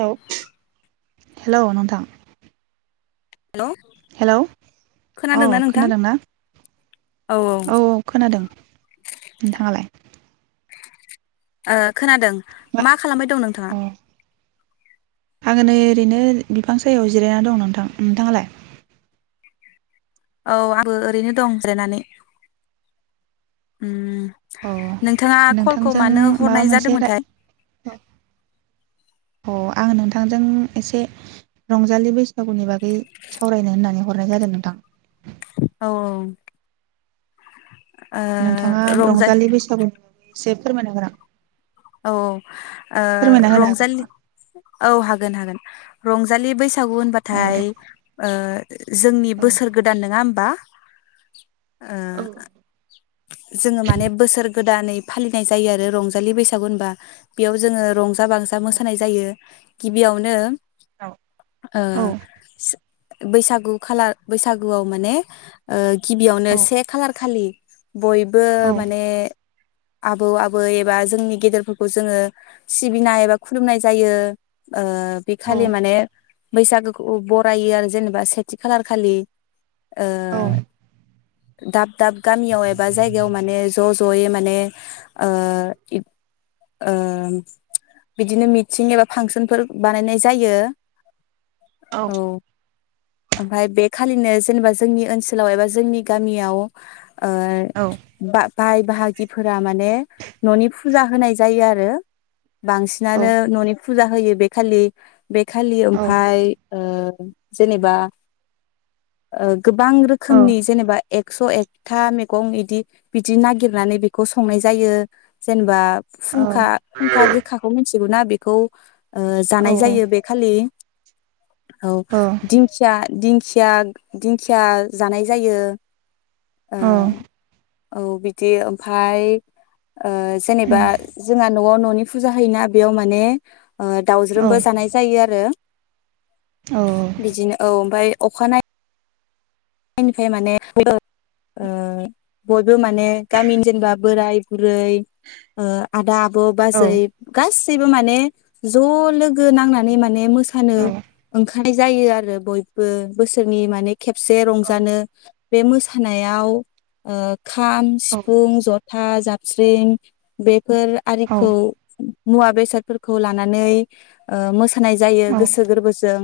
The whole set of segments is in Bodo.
हेल हेल नोंथां। हेलौ हेलौ औ खोनादोंना नोंथां खोनादों ना? औ औ खोनादों। नोंथाङालाय? ओ खोनादों मा खालामबाय दं नोंथाङा? अ आङो नै ओरैनो बिफां सायायाव जिरायनानै दं नोंथां। नोंथाङालाय? औ आंबो ओरैनो दं जिरायनानै। उम अ नोंथाङा कलखौ नोंथांजों मानो माबा हरनाय मोनसे राय जादोंमोनथाय? अ आं नोंथांजों एसे रंजालि बैसागुनि बागै सावरायनो होननानै हरनाय जादों नोंथां। औ औ। ओ नोंथाङा रंजा रंजालि बैसागु एसे फोरमायना होनां। औ औ ओ हागोन रंजालि नामा औ हागोन हागोन। रंजालि बैसा बैसागु औ होनबाथाय दे ओ जोंनि औ बोसोर गोदान नङा होमबा? औ ओ जोङो माने बोसोर गोदानै फालिनाय जायो आरो रंजालि बैसाग सागु बेयाव जोङो रंज जा बांजा मोसानाय जायो। गिबियावनो ओ औ स बैसागु खालार बैसागुआव माने ओ औ गिबियावनो से खालार खालि बयबो औ माने आबौ आबै एबा जोंनि गेदेरफोरखौ जोङो सिबिनाय एबा खुलुमनाय जायो। ओ बेखालि माने बैसागोखौ बरायो आरो जेनेबा सेथि खालार खालि। ओ दाब दाब गामियाव एबा जायगायाव माने ज' ज'यै माने ओ इद ओ बिदिनो मिटिं एबा फांसनफोर बानायनाय जायो। औ। ओमफाय बे खालिनो जेनेबा जोंनि ओनसोलाव एबा जोंनि गामियाव ओ बा बाय बाहागिफोरा माने न'नि फुजा होनाय जायो आरो बांसिनानो न'नि फुजा होयो बे खालि बेखालि ओमफाय ओ जेनेबा ओ गोबां औ रोखोमनि जेनेबा एकस' एकथा मैगं गदि बिदि नागिरनानै बेखौ संनाय जायो जेनबा औ फुंखा फुंखा गोखाखौ नुना बिखौ ओ जानाय जायो बे खालि औ दिंखिया दि दिंखिया दिंखिया जानाय जायो ओ औ बिदि ओमफाय ओ जेनेबा जोंहा न'आव न'नि फुजा होयोना बेयाव माने ओ दावज्रोमबो जानाय जायो आरो बिदिनो औ ओमफाय अखानायै निफ्राय माने [unintelligible] ओ बयबो माने गामिनि जेनेबा बोराय बै ओ आदा आब' बाजै गासै गासैबो माने ज' लोगो नांनानै माने मोसानो ओंखारनाय जायो आरो बयबो बोसोरनि माने खेबसे जानो बे मोसानायाव ओ खाम सिफुं जथा जाब स्रिं बे फोर औ आरिखौ मुवा बेसादफोरखौ लानानै ओ मो होनाय जायो गोसो गोरबोजों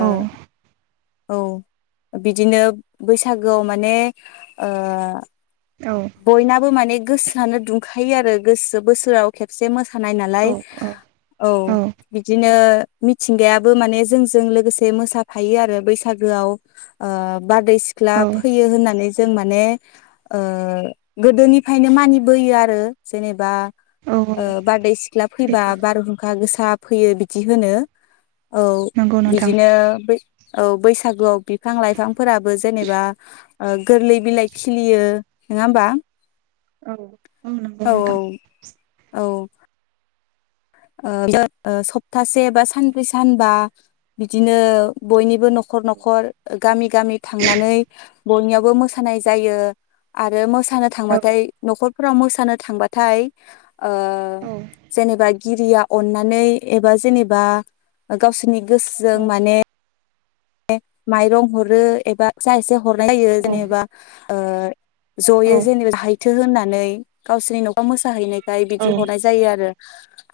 औ औ बिदिनो बैसागोआव माने ओ बयनाबो माने गोसोआनो दुंखायो आरो गोसो बोसोराव खेबसे मो थानाय नालाय औ बिदिनो मिथिंगायाबो माने जोंजों लोगोसे मोसाफायो आरो बैसागोआव। ओ बारदै सिख्ला औ फैयो होननानै जों माने ओ गोदोनिफ्रायनो मानिबोयो आरो जेनेबा ओ औ बारदै सिख्ला फैबा सैथो बारहुंखा गोसाब फैयो बिदि होनो। औ नंगौ नोंथां बिदिनो बै औ बैसागुआव बि फां लाइफां फोराबो जेनेबा ओ गोरलै बिलाइ खिलियो नोङा होमबा? औ औ नंगौ औ नोंथां। औ। ओ [unintelligible] ओ सप्तासे बा सानब्रै सानबा बिदिनो बयनिबो न'ख खर न'खर गामि गामि थांनानै बयनियावबो मोसानाय जायो आरो मोस सानो औ थांबाथाय न'खर फोराव मोसानो थांबाथाय ओ औ जेनेबा गिरिया अननानै एबा जेनेबा गावसोरनि गोसोजों औ माने माइरं हरो एबा जा एसे हरनाय जायो औ जेनेबा ओ ज'यै औ जेनेबा हायथो होनना नै गावसोरनि न'वाव मोसाहैनाय खाय औ बिदि हरनाय जायो आरो।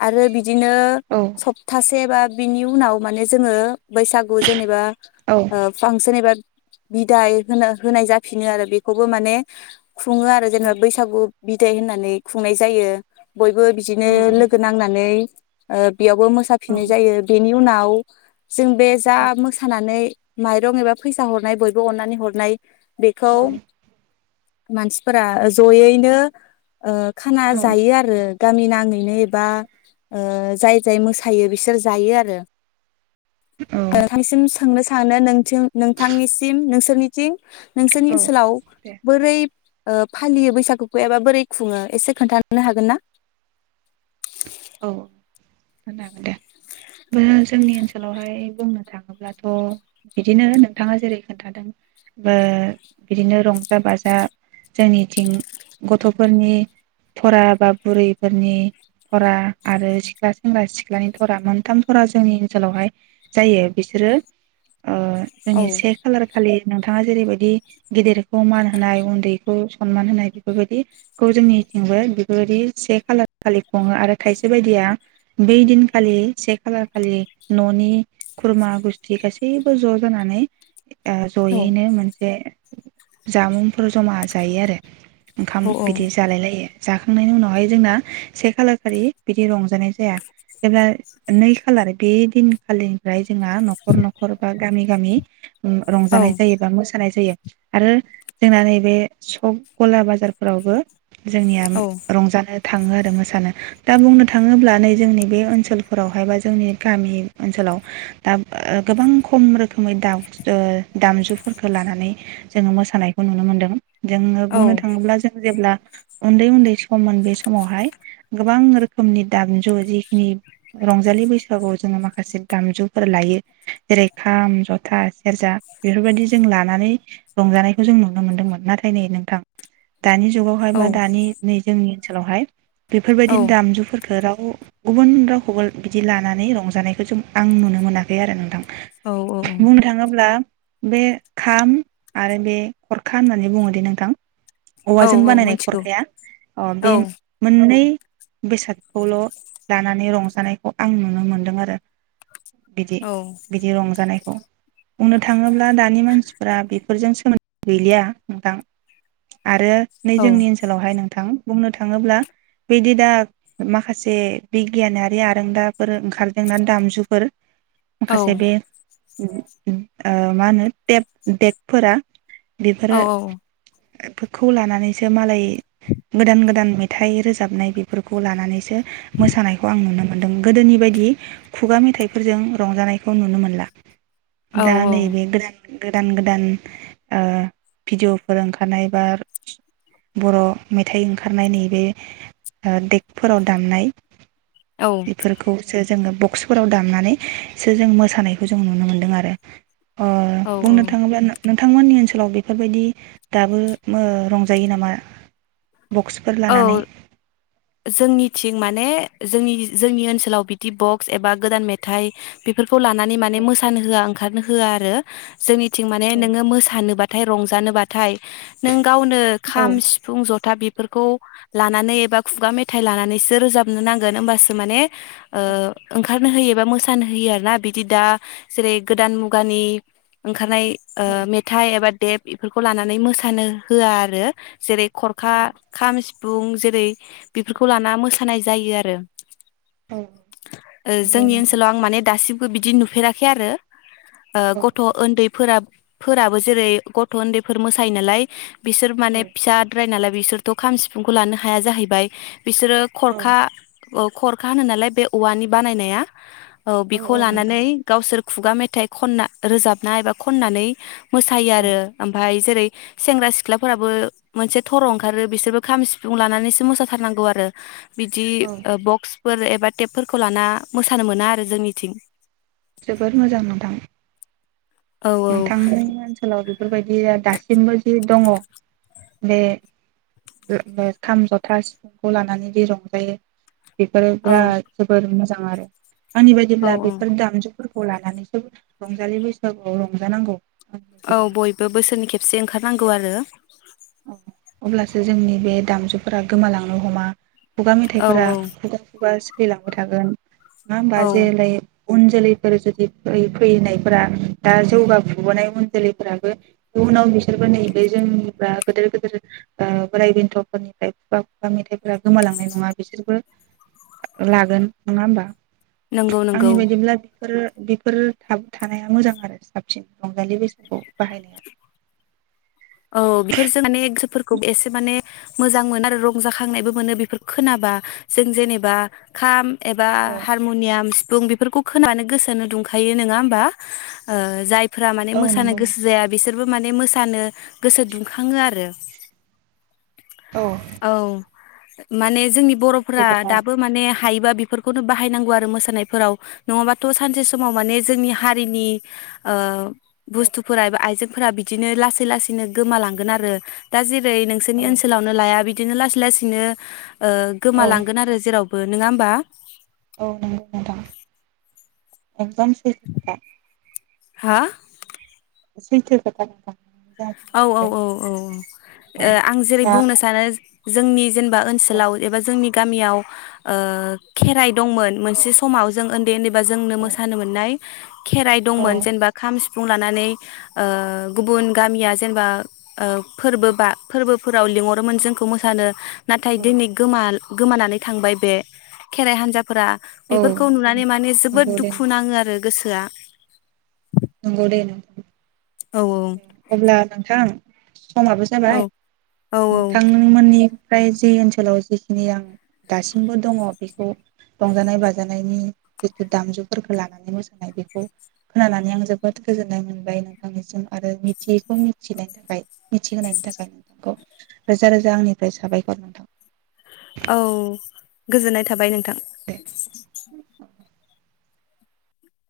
आरो बि दिनो औ सप्तासे बा बिनि उनाव माने जोङो बैसागु जेनेबा औ ओ फांसन एबा बिदाय होनो होनाय जाफिनो आरो बेखौबो माने खुङो आरो जेनेबा बैसागु बिदाय होननानै खुंनाय जायो। बयबो बिदिनो लोगो नांनानै ओ बेयावबो मोसाफिननाय जायो बेनि उनाव जों बे जा मोसा माइरं एबा फैसा हरनाय बयबो अननानै हरनाय बेखौ मानसिफोरा जयैनो ओ खाना जायो आरो गामि नाङैनो एबा ओ जाय जाय मोसायो बिसोर जायो आरो नोंथांनिसिम सोंनो सानो नोंथिं नोंथांनिसिम नोंसोरनिथिं नोंसोरनि औ ओनसोलाव दे बोरै ओ फालियो बैसागु फैयाबा बोरै खुङो एसे खोन्थानो हागोन ना? औ औ खिनथानो हागोन दे जोंनि ओनसोलावहाय बुंनो थाङोब्लाथ बिदिनो नोंथाङा जेरै खोन्थादों ओ बिदिनो रंजा बाजा जोंनिथिं गथ फोरनि फरा बा बुरैफोरनि थरा आरो सिख्ला सेंग्रा सिख्लानि थरा मोनथाम थरा जोंनि ओनसोलावहाय जायो बिसोरो ओ औ जोंनि से खालार खालि नोंथाङा जेरैबायदि गिदिर खौ मान होनाय उन्दै सनमान होनाय बेफोरबायदिखौ जोंनिथिंबो बेफोरबायदि से खालार खालि खुङो आरो खायसे बायदिया बै दिनखालि से खालार खालि न'नि खुरमा गुस्थि गासैबो ज जानानै ओ औ जयैनो मोनसे जामुंफोर जमा जायो आरो ओंखाम औ बिदि जालाय लायो जाखांनायनि उनावहाय जोंना से खालार खालि बिदि रंजानाय जाया एबा नै खालार बे दिन खालिनिफ्राय जोंहा न'खर न'खर बा गामि गामि ओम औ रंजानाय जायो बा मोसानाय जायो। आरो जोंना नैबे सब गला बाजारफोरावबो जोंनिया औ रंजानो थाङो आरो मो सानो। दा बुंनो थाङोब्ला नै जोंनि बे ओनसोलफोरावहाय बा जोंनि गामि ओनसोलाव दा ओ गोबां खम रोखोमै दा ओ दामजुफोरखौ लानानै जोङो मोसानायखौ नुनो मोन्दों। जोङो औ बुंनो थाङोब्ला जों जेब्ला उन्दै उन्दै सममोन बे समावहाय गोबां रोखोमनि दामजु जिखिनि रंजालि बैसागुआव जोङो माखासे दामजुफोर लायो। जेरै खाम, जथा, सेरजा बेफोरबायदि जों लानानै रंजानायखौ जों नुनो मोनदोंमोन नाथाय नै नोंथां दानि जुगावहाय औ बा दानि नै जोंनि सोलावहाय औ बेफोरबायदिनो दामजुफोर फोराव गुबुन रावखौबो बिदि लानानै रंजानायखौ जों आं नुनो मोनाखै आरो नोंथां। औ बुंनो थाङोब्ला बे खाम आरो बे खरखा होननानै बुङो दे नोंथां औ औवाजों औ बानायनाय मिथिगौ खरखाया अ बे औ मोननै बेसादखौल' लानानै रंजानायखौ आं नुनो मोन्दों आरो। बिदि औ बिदि रंजानाय बुंनो थाङोब्ला दानि मानसिफोरा बेफोरजों सोमोन्दो गैलिया नोंथां आरो नै औ जोंनि ओनसोलावहाय नोंथां बुंनो थाङोब्ला बिदि दा माखासे बिगियानारि आरोंदाफोर ओंखारदों ना दामजुफोर औ माखासे बे ओम ओम आ मा होनो जेबो देखफोरा औ औ औ एफोरखौ लानानैसो मालाय गोदान गोदान मे थाइ रोजाबनाय बेफोरखौ लानानैसो मोसानायखौ आं नुनो मोन्दों। गोदोनि बायदि खुगा मेथाइफोरजों रंजानायखौ नुनो मोनला। दा नै औ बे गोदान गोदान गोदान ओ भिडिअ'फोर ओंखारनाय बा बर' मेथाइ ओंखारनायनि बे ओ देकफोराव दामनाय बेफोरखौसो जोङो बुं बक्सफोराव दामनानैसो जों मोसानायखौ जों नुनो मोन्दों आरो। अ औ बुंनो थाङोब्ला नों नोंथांमोननि ओनसोलाव बेफोर बायदि दाबो रंजायो नामा बक्स औ जोंनिथिं माने जों जोंनि ओनसोलाव बिदि बक्स एबा गोदान मेथाइ बेफोर खौ लानानै माने औ मोसानो होआ ओंखारनो होआ आरो जोंनि थिं माने नोङो मोसानोबा नाथाय रंजानोबाथाय। नों गावनो औ खाम, सिफुं, जथा, बि फोरखौ लानानै एबा खुगा मेथाइ लानानैसो रोजाबनो नांगोन होमबासो माने। ओ औ ओंखारनो होयो एबा मोसानो होयो आरोना ना बिदि दा जेरै गोदान मुगानि ओंखारनाय ओ मेथाइ एबा थेब बेफोरखौ लानानै मोसानो होआ आरो जेरै खरखा खाम, सिफुं जेरै बेफोरखौ लाना मोसानाय। जायो आरो औ नंगौ जोंनि नोंथां ओनसोलाव आं माने दासिमबो बिदि नुफेराखै आरो ओ गथ' उन्दैफोरा फोराबो जेरै गथ' उन्दैफोर मोसायो नालाय बिसोर माने फिसाद्राय नालाय बिसोर थ' खाम सिफुंखौ लानो हाया जाहैबाय बिसोरो औ खरखा ओ खरखा होनो नालाय बे औवानि बानायनाया औ बेखौ लानानै गावसोर खुगा मेथाइ खनना रोजाबना एबा खननानै मोसायो औ आरो ओमफाय जेरै सेंग्रा सिख्लाफोराबो मोनसे थरं ओंखारो बिसोरबो खाम सिफुं लानानैसो मोसाथारनांगौ आरो बिदि औ बक्सफोर एबा टेपफोरखौ लाना मोसानो मोना आरो जोंनिथिं जोबोद मोजां नोंथां औ नोंथांनि ओनसोलाव बे बेफोरबायदिया दासिमबो जि दङ बे खाम जथा सिफुंखौ लानानै जि रंजायो बेफोरो औ बेराद जोबोद मोजां जां आरो आंनि औ बायदिब्ला बिफोर दामजु फोरखौ लानानैसो रंजालि बैसागु औ रंजानांगौ औ बयबो बोसोरनि खेबसे ओंखार नांगौ आरो औ अब्लासो जोंनि बे दामजुफोरा गोमालांनो हमा, खुगा औ मेथाइफोरा औ खुगा खुगा सो थैलांबाय थागोन मा होनबा औ जेलै उन जोलैफोर जुदि फै फैनायफोरा दा जौगाफुबोनाय उन जोलैफोराबो इउनाव बिसोरबो नैब जोंनिफ्रा, गोदोर गोदोर ओ बोराइ बेन्थफोरनिफ्राय खुगा खुगा मेथाइफोरा गोमालांनाय नङा बिसोरबो लागोन नङा होमबा, नंगौ नंगौ आंनि बायदिब्ला बेफोर बेफोर थाब थानाया मोजां आरो साबसिन रंजालि बैसागुखौ बाहायनाया, औ बेफोरजों माने गोसोफोरखौ एसे माने मोजां मोनो आरो रंजाखांनायबो मोनो बेफोर खोनाबा जों जेनेबा खाम, एबा औ हारमनियाम, बुं बेफोरखौ खोनानो गोसोनो दुंखायो नङा होमबा ओ जाय फ्रा माने औ मोसानो नंगौ गोसो नोंथां जाया बिसोर, बोमाने मोसानो गोसो दुंखाङो आरो औ माने जोंनि सैथो बर'फोरा खोथा दाबो माने हायोबा बेफोरखौनो बाहायनांगौ आरो मोसानायफोराव नङाबाथ' सानसे समाव माने जोंनि हारिनि ओ औ बुस्थुफोरा एबा आइजो फोरा बिदिनो लासै लासै बिदिनो गोमालांगोन आरो दा जे रै औ नोंसोरनि ओनसोलावनो लाया बि, बिदिनो लासै लासैनो ओ औ गोमालांगोन आरो जेराव, बो नङा होमबा [unintelligible] हा सैथो खोथा नोंथां जाखिनि औ औ बुंदों औ औ औ आं जेरै दा बुंनो सानो, जोंनि जेन बा औ ओनसोलाव एबा जोंनि गामियाव ओ खेराइ दंमोन औ मोनसे समाव जों ओन्दै ओन्दैबा जोंनो मोसानो औ मोननाय खेराइ दंमोन जेनबा खाम सि फुं लानानै ओ गुबुन गामिया, जेनबा ओ फोरबो बा फोरबो फोराव लिंहरोमोन जोंखौ मोसानो नाथाय दिनै गोमाल गोमानानै थांबाय बे खेराइ हान्जा फोरा औ बेफोरखौ नुनानै माने जोबोद नंगौ दे दुखु नाङो आरो गोसोआ नंगौ दे नों औ अब्ला नोंथां समाबो जाबाय औ नोंथांनोंमोननि फ्राय जि ओनसोलाव जिखिनि आं दासिमबो दङ बेखौ रंजानाय बाजानायनि जिथु दामजुफोरखौ लानानै मोसानाय बेखौ खोनानानै आं जोबोद गोजोननाय मोनबाय नोंथांनिसिम आरो मिथियैखौ मिथिनायनि थाखाय मिथिहोनायनि थाखाय नोंथांखौ रोजा रोजा आंनिफ्राय साबायखर नोंथां औ गोजोननाय थाबाय नों थां दे